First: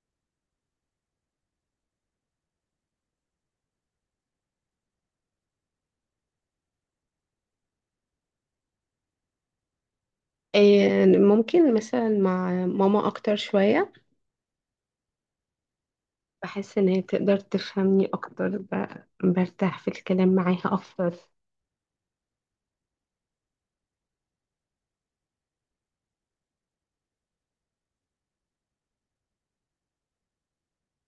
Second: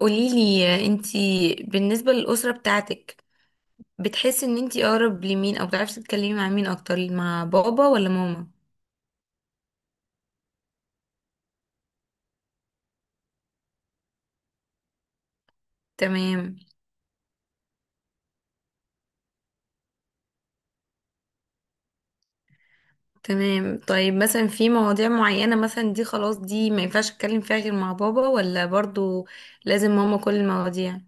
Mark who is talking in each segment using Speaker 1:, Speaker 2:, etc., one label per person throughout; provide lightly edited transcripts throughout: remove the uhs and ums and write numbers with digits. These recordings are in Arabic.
Speaker 1: قوليلي انتي بالنسبة للأسرة بتاعتك، بتحسي ان انتي اقرب لمين او بتعرفي تتكلمي مع مين اكتر، مع بابا ولا ماما؟
Speaker 2: آه، ممكن مثلا مع ماما أكتر شوية.
Speaker 1: تمام.
Speaker 2: بحس إن هي تقدر تفهمني أكتر، برتاح في الكلام معاها أكتر.
Speaker 1: تمام، طيب مثلا في مواضيع معينة مثلا دي خلاص دي ما ينفعش اتكلم فيها غير مع بابا، ولا برضو لازم ماما كل المواضيع؟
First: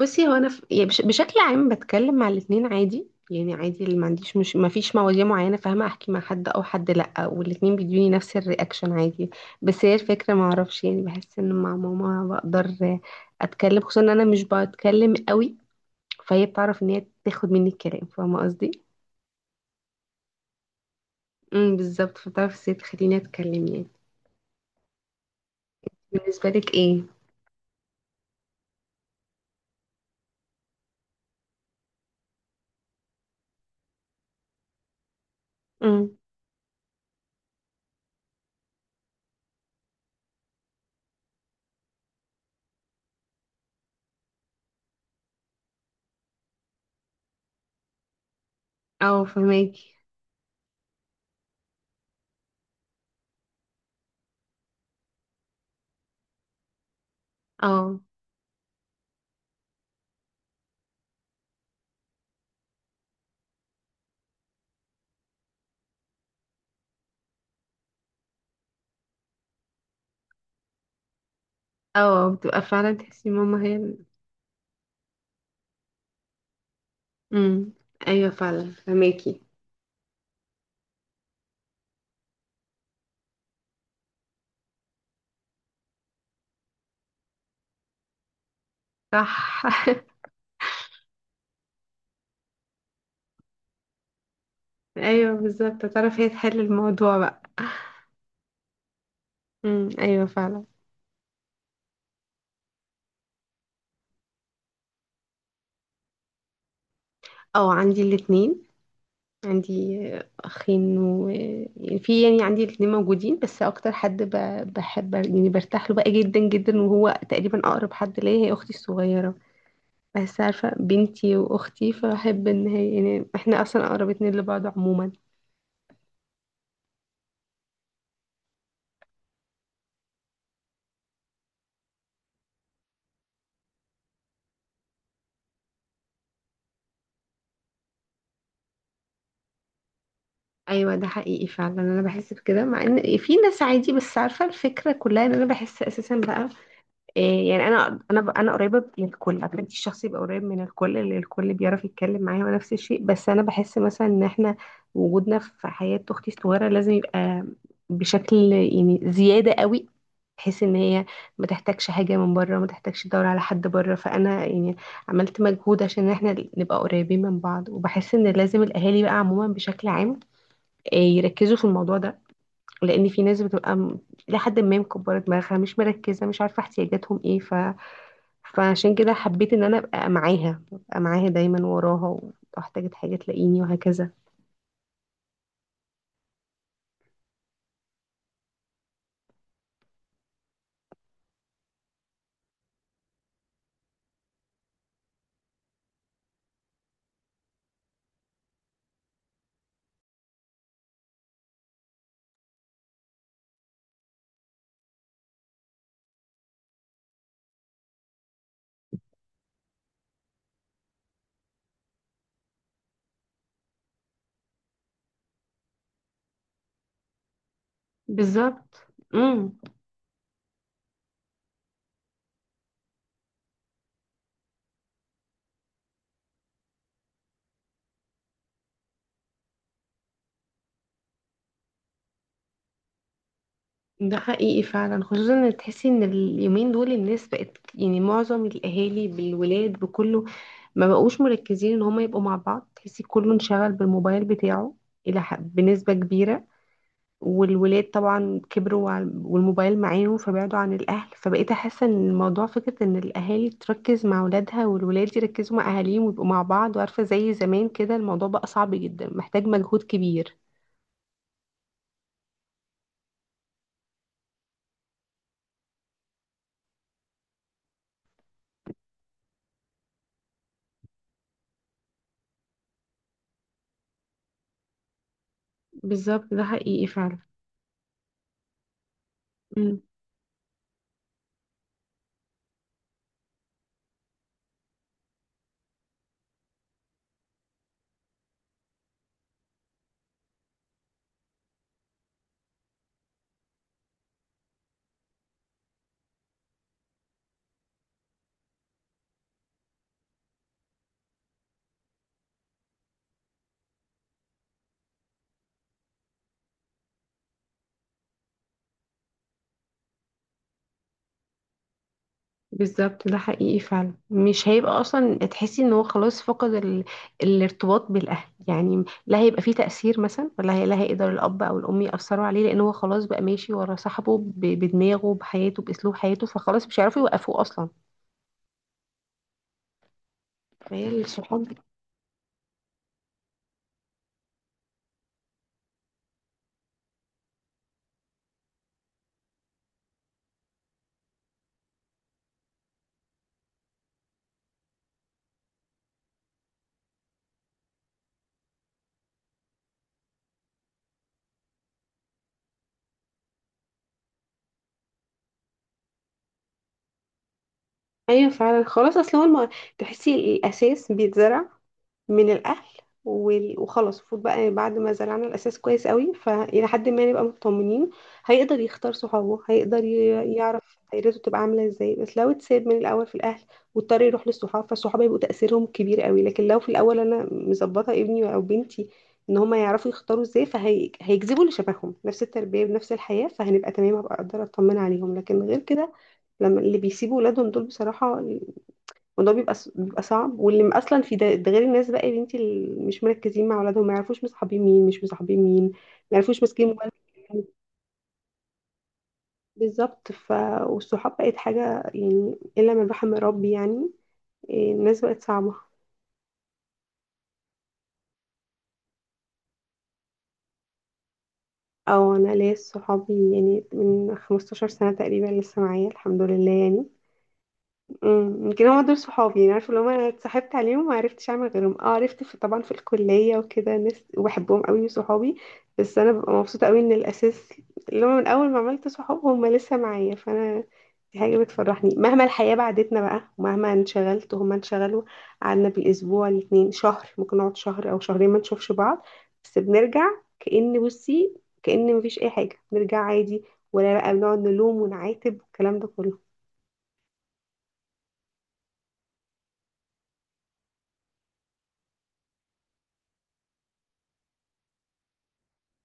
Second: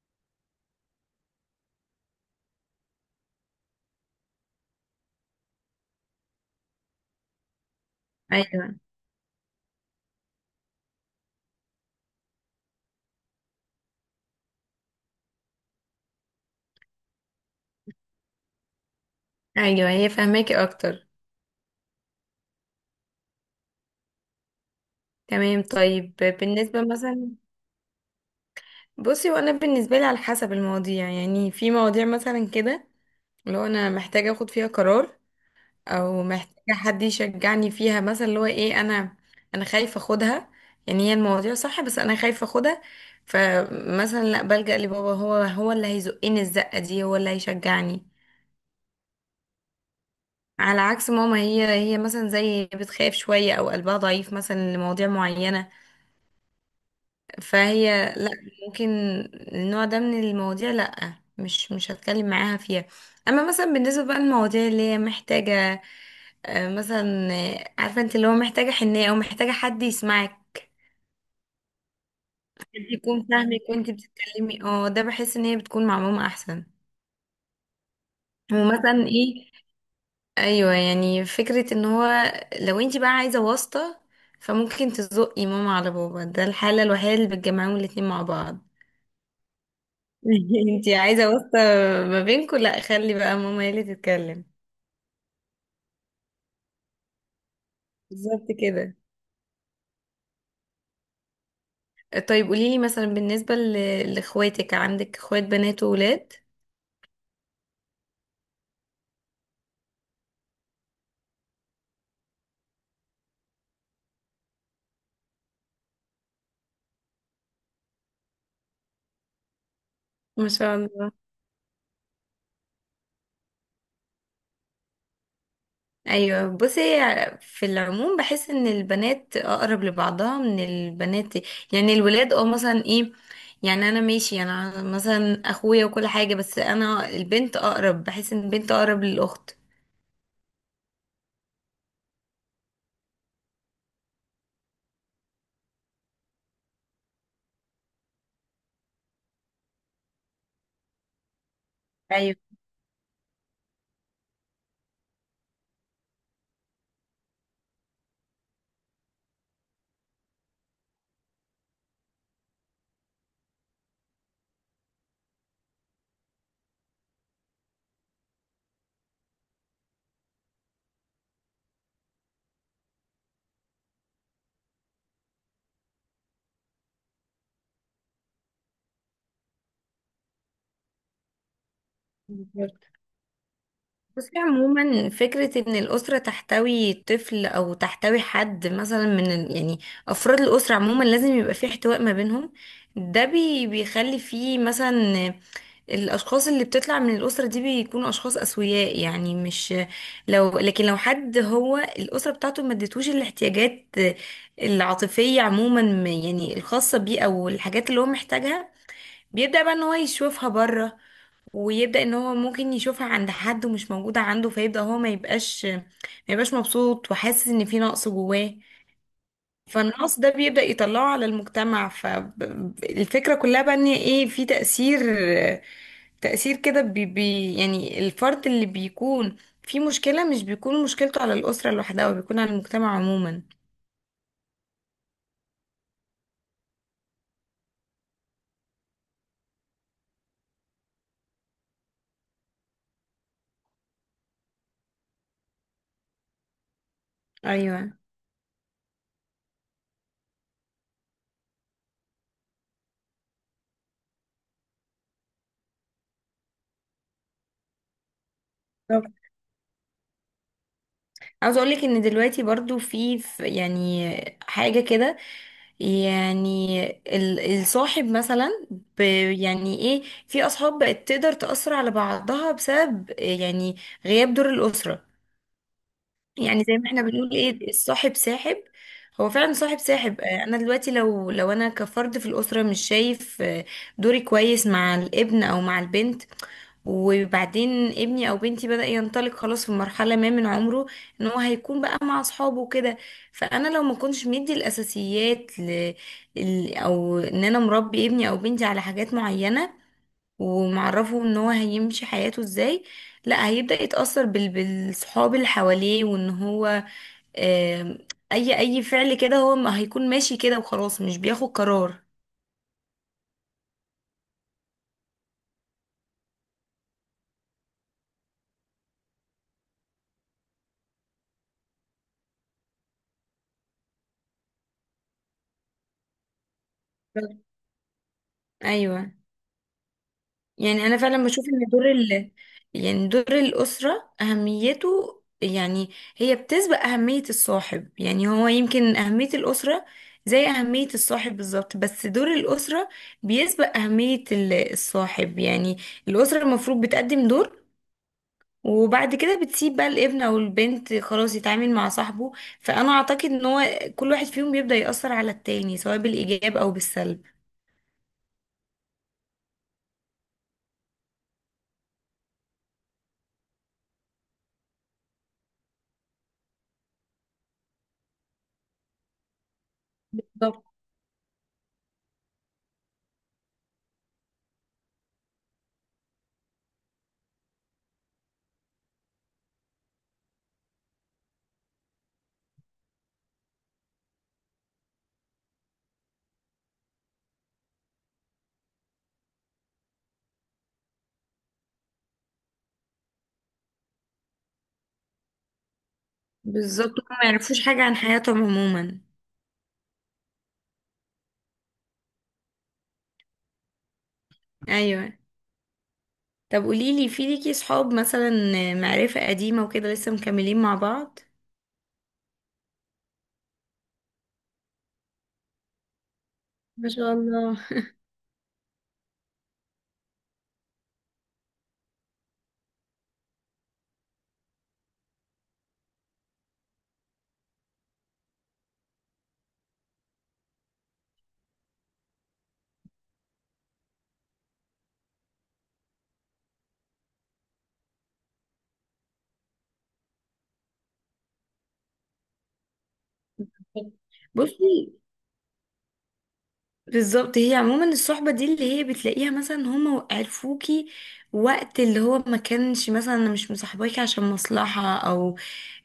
Speaker 2: بصي، هو أنا بشكل عام بتكلم مع الاتنين عادي، يعني عادي، اللي ما عنديش مش ما فيش مواضيع معينة فاهمة أحكي مع حد أو حد لأ، والاتنين بيدوني نفس
Speaker 1: ايوه.
Speaker 2: الرياكشن عادي. بس هي الفكرة ما أعرفش، يعني بحس إن مع ماما بقدر أتكلم، خصوصا إن أنا مش بتكلم قوي، فهي بتعرف إن هي تاخد مني الكلام، فاهمة قصدي؟
Speaker 1: ايوه، هي فاهماكي اكتر.
Speaker 2: بالظبط، فبتعرف ازاي تخليني أتكلم يعني.
Speaker 1: تمام، طيب
Speaker 2: بالنسبة لك
Speaker 1: بالنسبة
Speaker 2: ايه؟
Speaker 1: مثلا. بصي، وانا بالنسبة لي على حسب المواضيع، يعني في مواضيع مثلا كده لو انا محتاجة اخد فيها قرار،
Speaker 2: امم.
Speaker 1: او محتاجة حد يشجعني فيها، مثلا اللي هو ايه، انا خايفة اخدها، يعني هي المواضيع صح بس انا خايفة اخدها. فمثلا لا بلجأ لبابا، هو اللي هيزقني الزقة دي، هو اللي هيشجعني.
Speaker 2: او، فهماكي.
Speaker 1: على عكس ماما، هي مثلا زي بتخاف شوية او قلبها ضعيف مثلا لمواضيع معينة،
Speaker 2: او،
Speaker 1: فهي لا، ممكن النوع ده من المواضيع لا، مش هتكلم معاها فيها. اما مثلا بالنسبة بقى للمواضيع اللي هي محتاجة، مثلا عارفه انت اللي هو محتاجه حنيه او محتاجه حد يسمعك،
Speaker 2: او بتبقى
Speaker 1: حد
Speaker 2: فعلا
Speaker 1: يكون
Speaker 2: تحسي
Speaker 1: فاهمك
Speaker 2: ماما هي
Speaker 1: وانت بتتكلمي، ده بحس ان هي بتكون مع ماما احسن.
Speaker 2: امم، ايوه فعلا
Speaker 1: ومثلا
Speaker 2: فهماكي.
Speaker 1: ايه؟ ايوه، يعني فكره ان هو لو انت بقى عايزه واسطه فممكن تزقي ماما على بابا، ده الحاله الوحيده اللي بتجمعهم الاتنين مع بعض.
Speaker 2: صح.
Speaker 1: انت عايزه واسطه ما بينكم، لا خلي بقى ماما هي اللي تتكلم.
Speaker 2: ايوه، بالظبط، تعرف هي تحل الموضوع بقى.
Speaker 1: بالظبط كده.
Speaker 2: امم، ايوه فعلا.
Speaker 1: طيب قوليلي مثلا بالنسبه لاخواتك، عندك اخوات بنات وولاد؟
Speaker 2: او، عندي الاتنين. عندي اخين، و يعني في يعني عندي الاتنين موجودين، بس اكتر حد بحب، يعني برتاح له بقى جدا جدا، وهو تقريبا اقرب حد ليا، هي اختي الصغيرة. بس
Speaker 1: ما
Speaker 2: عارفة
Speaker 1: شاء الله.
Speaker 2: بنتي وأختي، فبحب إن هي، يعني إحنا أصلا أقرب اتنين لبعض عموما.
Speaker 1: ايوه، بصي في العموم بحس ان البنات اقرب لبعضها من البنات، يعني الولاد مثلا ايه، يعني انا ماشي انا مثلا اخويا وكل حاجه، بس انا البنت اقرب، بحس ان البنت اقرب للاخت.
Speaker 2: أيوة، ده حقيقي فعلا، أنا بحس بكده، مع إن في ناس عادي، بس عارفة الفكرة كلها إن أنا بحس أساسا بقى إيه، يعني أنا قريبة من الكل، أغلبية الشخص يبقى قريب من الكل، اللي الكل بيعرف يتكلم معاه، ونفس الشيء، بس أنا بحس مثلا إن إحنا وجودنا في حياة أختي الصغيرة لازم يبقى بشكل يعني زيادة قوي، بحيث ان هي ما تحتاجش حاجة من بره، ما تحتاجش تدور على حد بره. فانا يعني عملت مجهود عشان احنا نبقى قريبين من بعض، وبحس ان لازم الاهالي بقى عموما بشكل عام يركزوا في الموضوع ده، لان في ناس بتبقى لحد ما مكبرة دماغها، مش مركزة، مش عارفة احتياجاتهم ايه فعشان كده حبيت ان انا ابقى معاها، ابقى معاها دايما وراها،
Speaker 1: ايوه.
Speaker 2: واحتاجت حاجة تلاقيني، وهكذا.
Speaker 1: بصي عموما فكرة ان الأسرة تحتوي طفل او تحتوي حد مثلا يعني افراد الأسرة عموما لازم يبقى في احتواء ما بينهم، ده بيخلي فيه مثلا الاشخاص اللي بتطلع من الاسره دي بيكونوا اشخاص اسوياء، يعني مش. لكن لو حد هو الاسره بتاعته ما ادتوش الاحتياجات العاطفيه عموما، يعني الخاصه بيه او الحاجات اللي هو محتاجها، بيبدا بقى ان هو يشوفها بره، ويبدأ ان هو ممكن يشوفها عند حد ومش موجودة عنده، فيبدأ هو ما يبقاش مبسوط، وحاسس ان في نقص جواه.
Speaker 2: بالظبط. امم
Speaker 1: فالنقص ده بيبدأ يطلعه على المجتمع، فالفكرة كلها بقى ان ايه، في تأثير، تأثير كده بي بي يعني الفرد اللي بيكون في مشكلة مش بيكون مشكلته على الأسرة لوحدها، وبيكون على المجتمع عموما.
Speaker 2: ده حقيقي فعلا، خصوصا ان تحسي ان اليومين دول الناس بقت، يعني معظم الاهالي بالولاد بكله ما بقوش مركزين ان هما يبقوا مع بعض، تحسي كله انشغل بالموبايل بتاعه الى بنسبة كبيرة، والولاد
Speaker 1: ايوه.
Speaker 2: طبعا كبروا والموبايل معاهم فبعدوا عن الاهل، فبقيت احس ان الموضوع فكرة ان الاهالي تركز مع اولادها والولاد يركزوا مع اهاليهم ويبقوا مع بعض، وعارفة زي زمان كده، الموضوع بقى صعب جدا، محتاج مجهود كبير.
Speaker 1: عاوز اقولك ان دلوقتي برضو يعني حاجة كده، يعني الصاحب مثلا، ب يعني ايه، في اصحاب بقت تقدر تأثر على بعضها بسبب يعني غياب دور الأسرة.
Speaker 2: بالظبط، ده
Speaker 1: يعني زي
Speaker 2: حقيقي
Speaker 1: ما احنا
Speaker 2: فعلا.
Speaker 1: بنقول ايه، الصاحب ساحب، هو فعلا صاحب ساحب. انا دلوقتي لو انا كفرد في الاسره مش شايف دوري كويس مع الابن او مع البنت، وبعدين ابني او بنتي بدأ ينطلق خلاص في مرحله ما من عمره، ان هو هيكون بقى مع اصحابه وكده. فانا لو ما كنتش مدي الاساسيات او ان انا مربي ابني او بنتي على حاجات معينه، ومعرفه ان هو هيمشي حياته ازاي، لا هيبدأ يتأثر بالصحاب اللي حواليه، وان هو آم، اي فعل كده هو ما هيكون ماشي كده وخلاص مش بياخد قرار.
Speaker 2: بالظبط، ده حقيقي فعلا، مش هيبقى اصلا تحسي ان هو خلاص فقد الارتباط بالاهل، يعني لا هيبقى فيه تأثير مثلا، ولا لا هيقدر الاب او الام يأثروا عليه، لان هو خلاص بقى ماشي ورا صاحبه، بدماغه بحياته باسلوب حياته، فخلاص مش هيعرفوا يوقفوه اصلا.
Speaker 1: ايوه. يعني انا
Speaker 2: فهي
Speaker 1: فعلا بشوف
Speaker 2: الصحاب.
Speaker 1: ان دور يعني دور الاسره اهميته، يعني هي بتسبق اهميه الصاحب، يعني هو يمكن اهميه الاسره زي اهميه الصاحب بالظبط، بس دور الاسره بيسبق اهميه الصاحب، يعني الاسره المفروض بتقدم دور، وبعد كده بتسيب بقى الابن او البنت خلاص يتعامل مع صاحبه. فانا اعتقد ان هو كل واحد فيهم بيبدأ يأثر على التاني سواء بالايجاب او بالسلب.
Speaker 2: ايوه فعلا، خلاص اصل هو تحسي الاساس بيتزرع من الاهل، وخلاص المفروض بقى بعد ما زرعنا الاساس كويس قوي، فالى حد ما نبقى مطمنين، هيقدر يختار صحابه، هيقدر
Speaker 1: بالظبط.
Speaker 2: يعرف دايرته تبقى عامله ازاي، بس لو اتساب من الاول في الاهل، واضطر يروح للصحاب، فالصحاب هيبقوا تاثيرهم كبير قوي، لكن لو في الاول انا مظبطه ابني او بنتي ان هما يعرفوا يختاروا ازاي، فهيجذبوا اللي شبههم نفس التربيه بنفس الحياه، فهنبقى تمام، هبقى اقدر اطمن عليهم، لكن غير كده لما اللي بيسيبوا ولادهم دول بصراحه. وده بيبقى بيبقى صعب، اصلا في ده، ده غير الناس بقى يا بنتي اللي مش مركزين مع اولادهم، ما يعرفوش مصاحبين مين مش مصاحبين مين، ما يعرفوش ماسكين موبايل.
Speaker 1: بالظبط، هما ما يعرفوش حاجة عن حياتهم عموما.
Speaker 2: بالظبط، والصحاب بقت حاجه، يعني الا من رحم ربي يعني. إيه، الناس
Speaker 1: ايوه،
Speaker 2: بقت صعبه.
Speaker 1: طب قوليلي، في ليكي صحاب مثلا معرفة قديمة وكده لسه مكملين مع بعض؟
Speaker 2: او، انا ليا صحابي يعني من 15 سنه تقريبا لسه معايا الحمد لله يعني.
Speaker 1: ما شاء الله.
Speaker 2: يمكن هما دول صحابي، يعني عارفه لو انا اتصاحبت عليهم ما عرفتش اعمل غيرهم، اه عرفت في طبعا في الكليه وكده ناس وبحبهم قوي صحابي، بس انا ببقى مبسوطه قوي ان الاساس اللي هو من اول ما عملت صحاب هم لسه معايا، فانا دي حاجه بتفرحني، مهما الحياه بعدتنا بقى، ومهما انشغلت وهما انشغلوا، قعدنا بالاسبوع الاتنين شهر، ممكن نقعد شهر او شهرين ما نشوفش بعض، بس بنرجع كأن بصي كأن مفيش اي حاجه، بنرجع عادي، ولا بقى بنقعد
Speaker 1: بصي
Speaker 2: نلوم ونعاتب والكلام ده كله.
Speaker 1: بالظبط، هي عموما الصحبة دي اللي هي بتلاقيها مثلا هما عرفوكي وقت اللي هو ما كانش، مثلا انا مش مصاحباكي عشان مصلحة، او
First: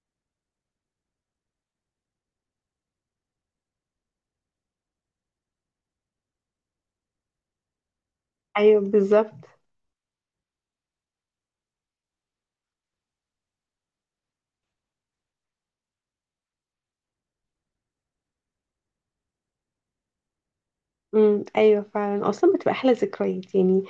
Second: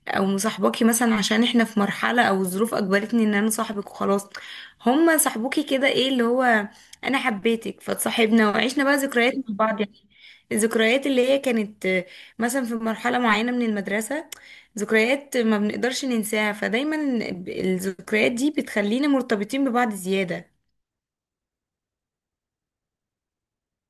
Speaker 1: او مصاحباكي مثلا عشان احنا في مرحلة او الظروف اجبرتني ان انا صاحبك وخلاص، هما صاحبوكي كده، ايه اللي هو انا حبيتك فتصاحبنا
Speaker 2: ايوه
Speaker 1: وعشنا بقى
Speaker 2: بالظبط.
Speaker 1: ذكريات مع بعض يعني. الذكريات اللي هي كانت مثلا في مرحلة معينة من المدرسة، ذكريات ما بنقدرش ننساها، فدايما الذكريات دي بتخلينا مرتبطين ببعض زيادة.
Speaker 2: امم، ايوه فعلا، اصلا بتبقى احلى ذكريات يعني،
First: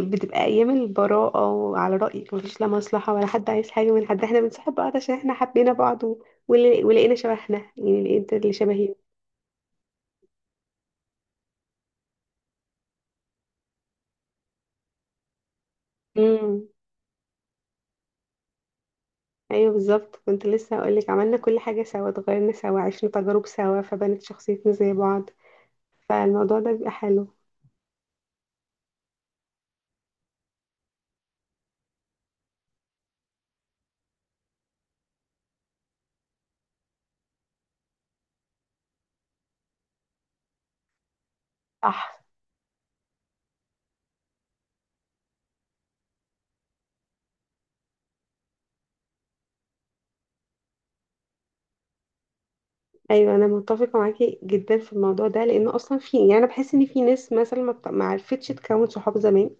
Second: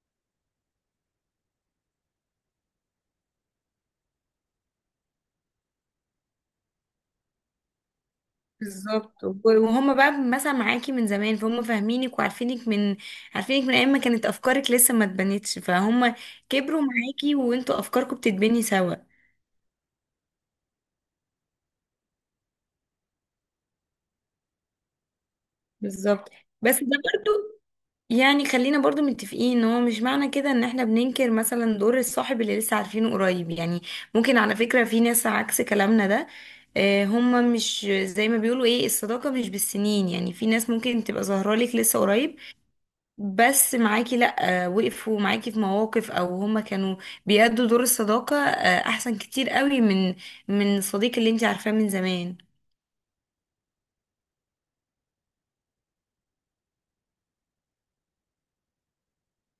Speaker 2: بتبقى ايام البراءه، وعلى رايك مفيش لا مصلحه ولا حد عايز حاجه من حد، احنا بنصاحب بعض عشان احنا حبينا بعض ولقينا شبهنا، يعني لقيت اللي شبهي.
Speaker 1: بالظبط، وهم بقى مثلا معاكي من زمان، فهم فاهمينك وعارفينك من ايام ما كانت افكارك لسه ما اتبنتش، فهم
Speaker 2: امم،
Speaker 1: كبروا معاكي وانتوا افكاركم بتتبني سوا.
Speaker 2: ايوه بالظبط، كنت لسه هقول لك، عملنا كل حاجه سوا، اتغيرنا سوا، عشنا تجارب سوا، فبنت شخصيتنا زي بعض،
Speaker 1: بالظبط.
Speaker 2: فالموضوع ده
Speaker 1: بس ده
Speaker 2: بيبقى حلو.
Speaker 1: برضو، يعني خلينا برضو متفقين ان هو مش معنى كده ان احنا بننكر مثلا دور الصاحب اللي لسه عارفينه قريب، يعني ممكن على فكرة في ناس عكس كلامنا ده، هم مش زي ما بيقولوا ايه، الصداقة مش بالسنين، يعني في ناس ممكن تبقى ظاهرة لك لسه
Speaker 2: صح.
Speaker 1: قريب، بس معاكي لأ، وقفوا معاكي في مواقف، أو هما كانوا بيأدوا دور الصداقة أحسن كتير قوي من الصديق اللي انتي عارفاه من زمان.
Speaker 2: ايوه، انا متفقه معاكي جدا في الموضوع ده، لان اصلا في، يعني انا بحس ان في ناس مثلا ما عرفتش تكون صحاب زمان،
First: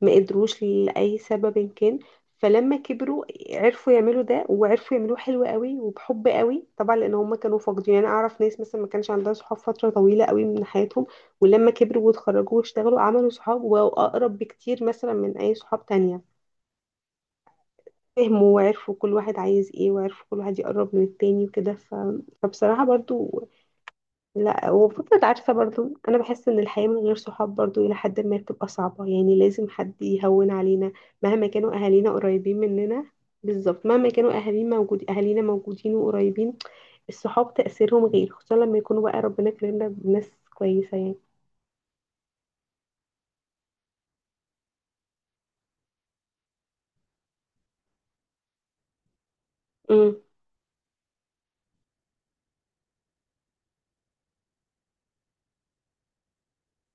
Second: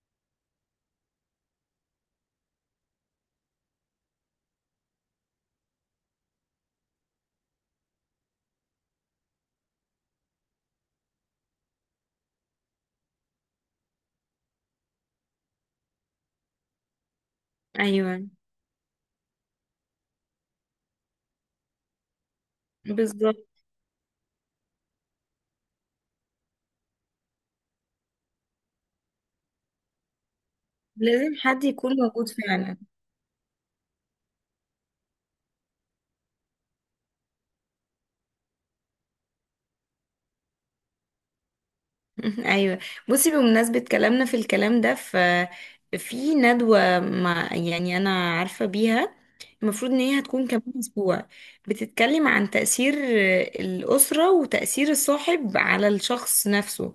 Speaker 2: ما قدروش لاي سبب إن كان، فلما كبروا عرفوا يعملوا ده، وعرفوا يعملوه حلو قوي وبحب قوي طبعا، لان هم كانوا فاقدين، يعني انا اعرف ناس مثلا ما كانش عندها صحاب فتره طويله قوي من حياتهم، ولما كبروا واتخرجوا واشتغلوا عملوا صحاب واقرب بكتير مثلا من اي صحاب تانية،
Speaker 1: أيوة.
Speaker 2: فهموا وعرفوا كل واحد عايز ايه، وعرفوا كل واحد يقرب من التاني وكده فبصراحه برضو.
Speaker 1: بالظبط.
Speaker 2: لا، وفكرة، عارفة برضو أنا بحس إن الحياة من غير صحاب برضو إلى حد ما بتبقى صعبة، يعني لازم حد يهون علينا
Speaker 1: لازم
Speaker 2: مهما
Speaker 1: حد
Speaker 2: كانوا
Speaker 1: يكون
Speaker 2: أهالينا
Speaker 1: موجود
Speaker 2: قريبين
Speaker 1: فعلا.
Speaker 2: مننا. بالظبط، مهما كانوا أهالينا موجودين وقريبين، الصحاب تأثيرهم غير، خصوصا لما يكونوا بقى ربنا كرمنا بناس كويسة يعني.
Speaker 1: أيوة. بصي بمناسبة كلامنا في الكلام ده، في ندوة، مع يعني أنا عارفة بيها، المفروض إن هي
Speaker 2: امم
Speaker 1: هتكون كمان أسبوع، بتتكلم عن تأثير الأسرة وتأثير الصاحب على الشخص نفسه،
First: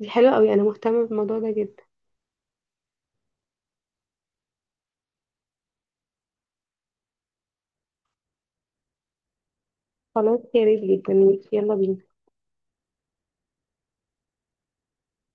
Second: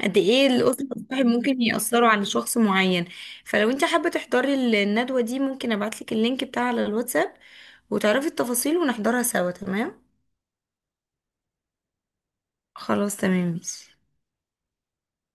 Speaker 2: دي
Speaker 1: قد
Speaker 2: حلوة
Speaker 1: ايه
Speaker 2: أوي، أنا
Speaker 1: القطط
Speaker 2: مهتمة
Speaker 1: الصاحب
Speaker 2: بالموضوع ده
Speaker 1: ممكن
Speaker 2: جدا.
Speaker 1: يأثروا على شخص معين. فلو انت حابة تحضري الندوة دي ممكن ابعتلك اللينك بتاعها على الواتساب، وتعرفي التفاصيل ونحضرها سوا. تمام،
Speaker 2: خلاص، يا ريت جدا. يلا بينا.
Speaker 1: خلاص، تمام ماشي.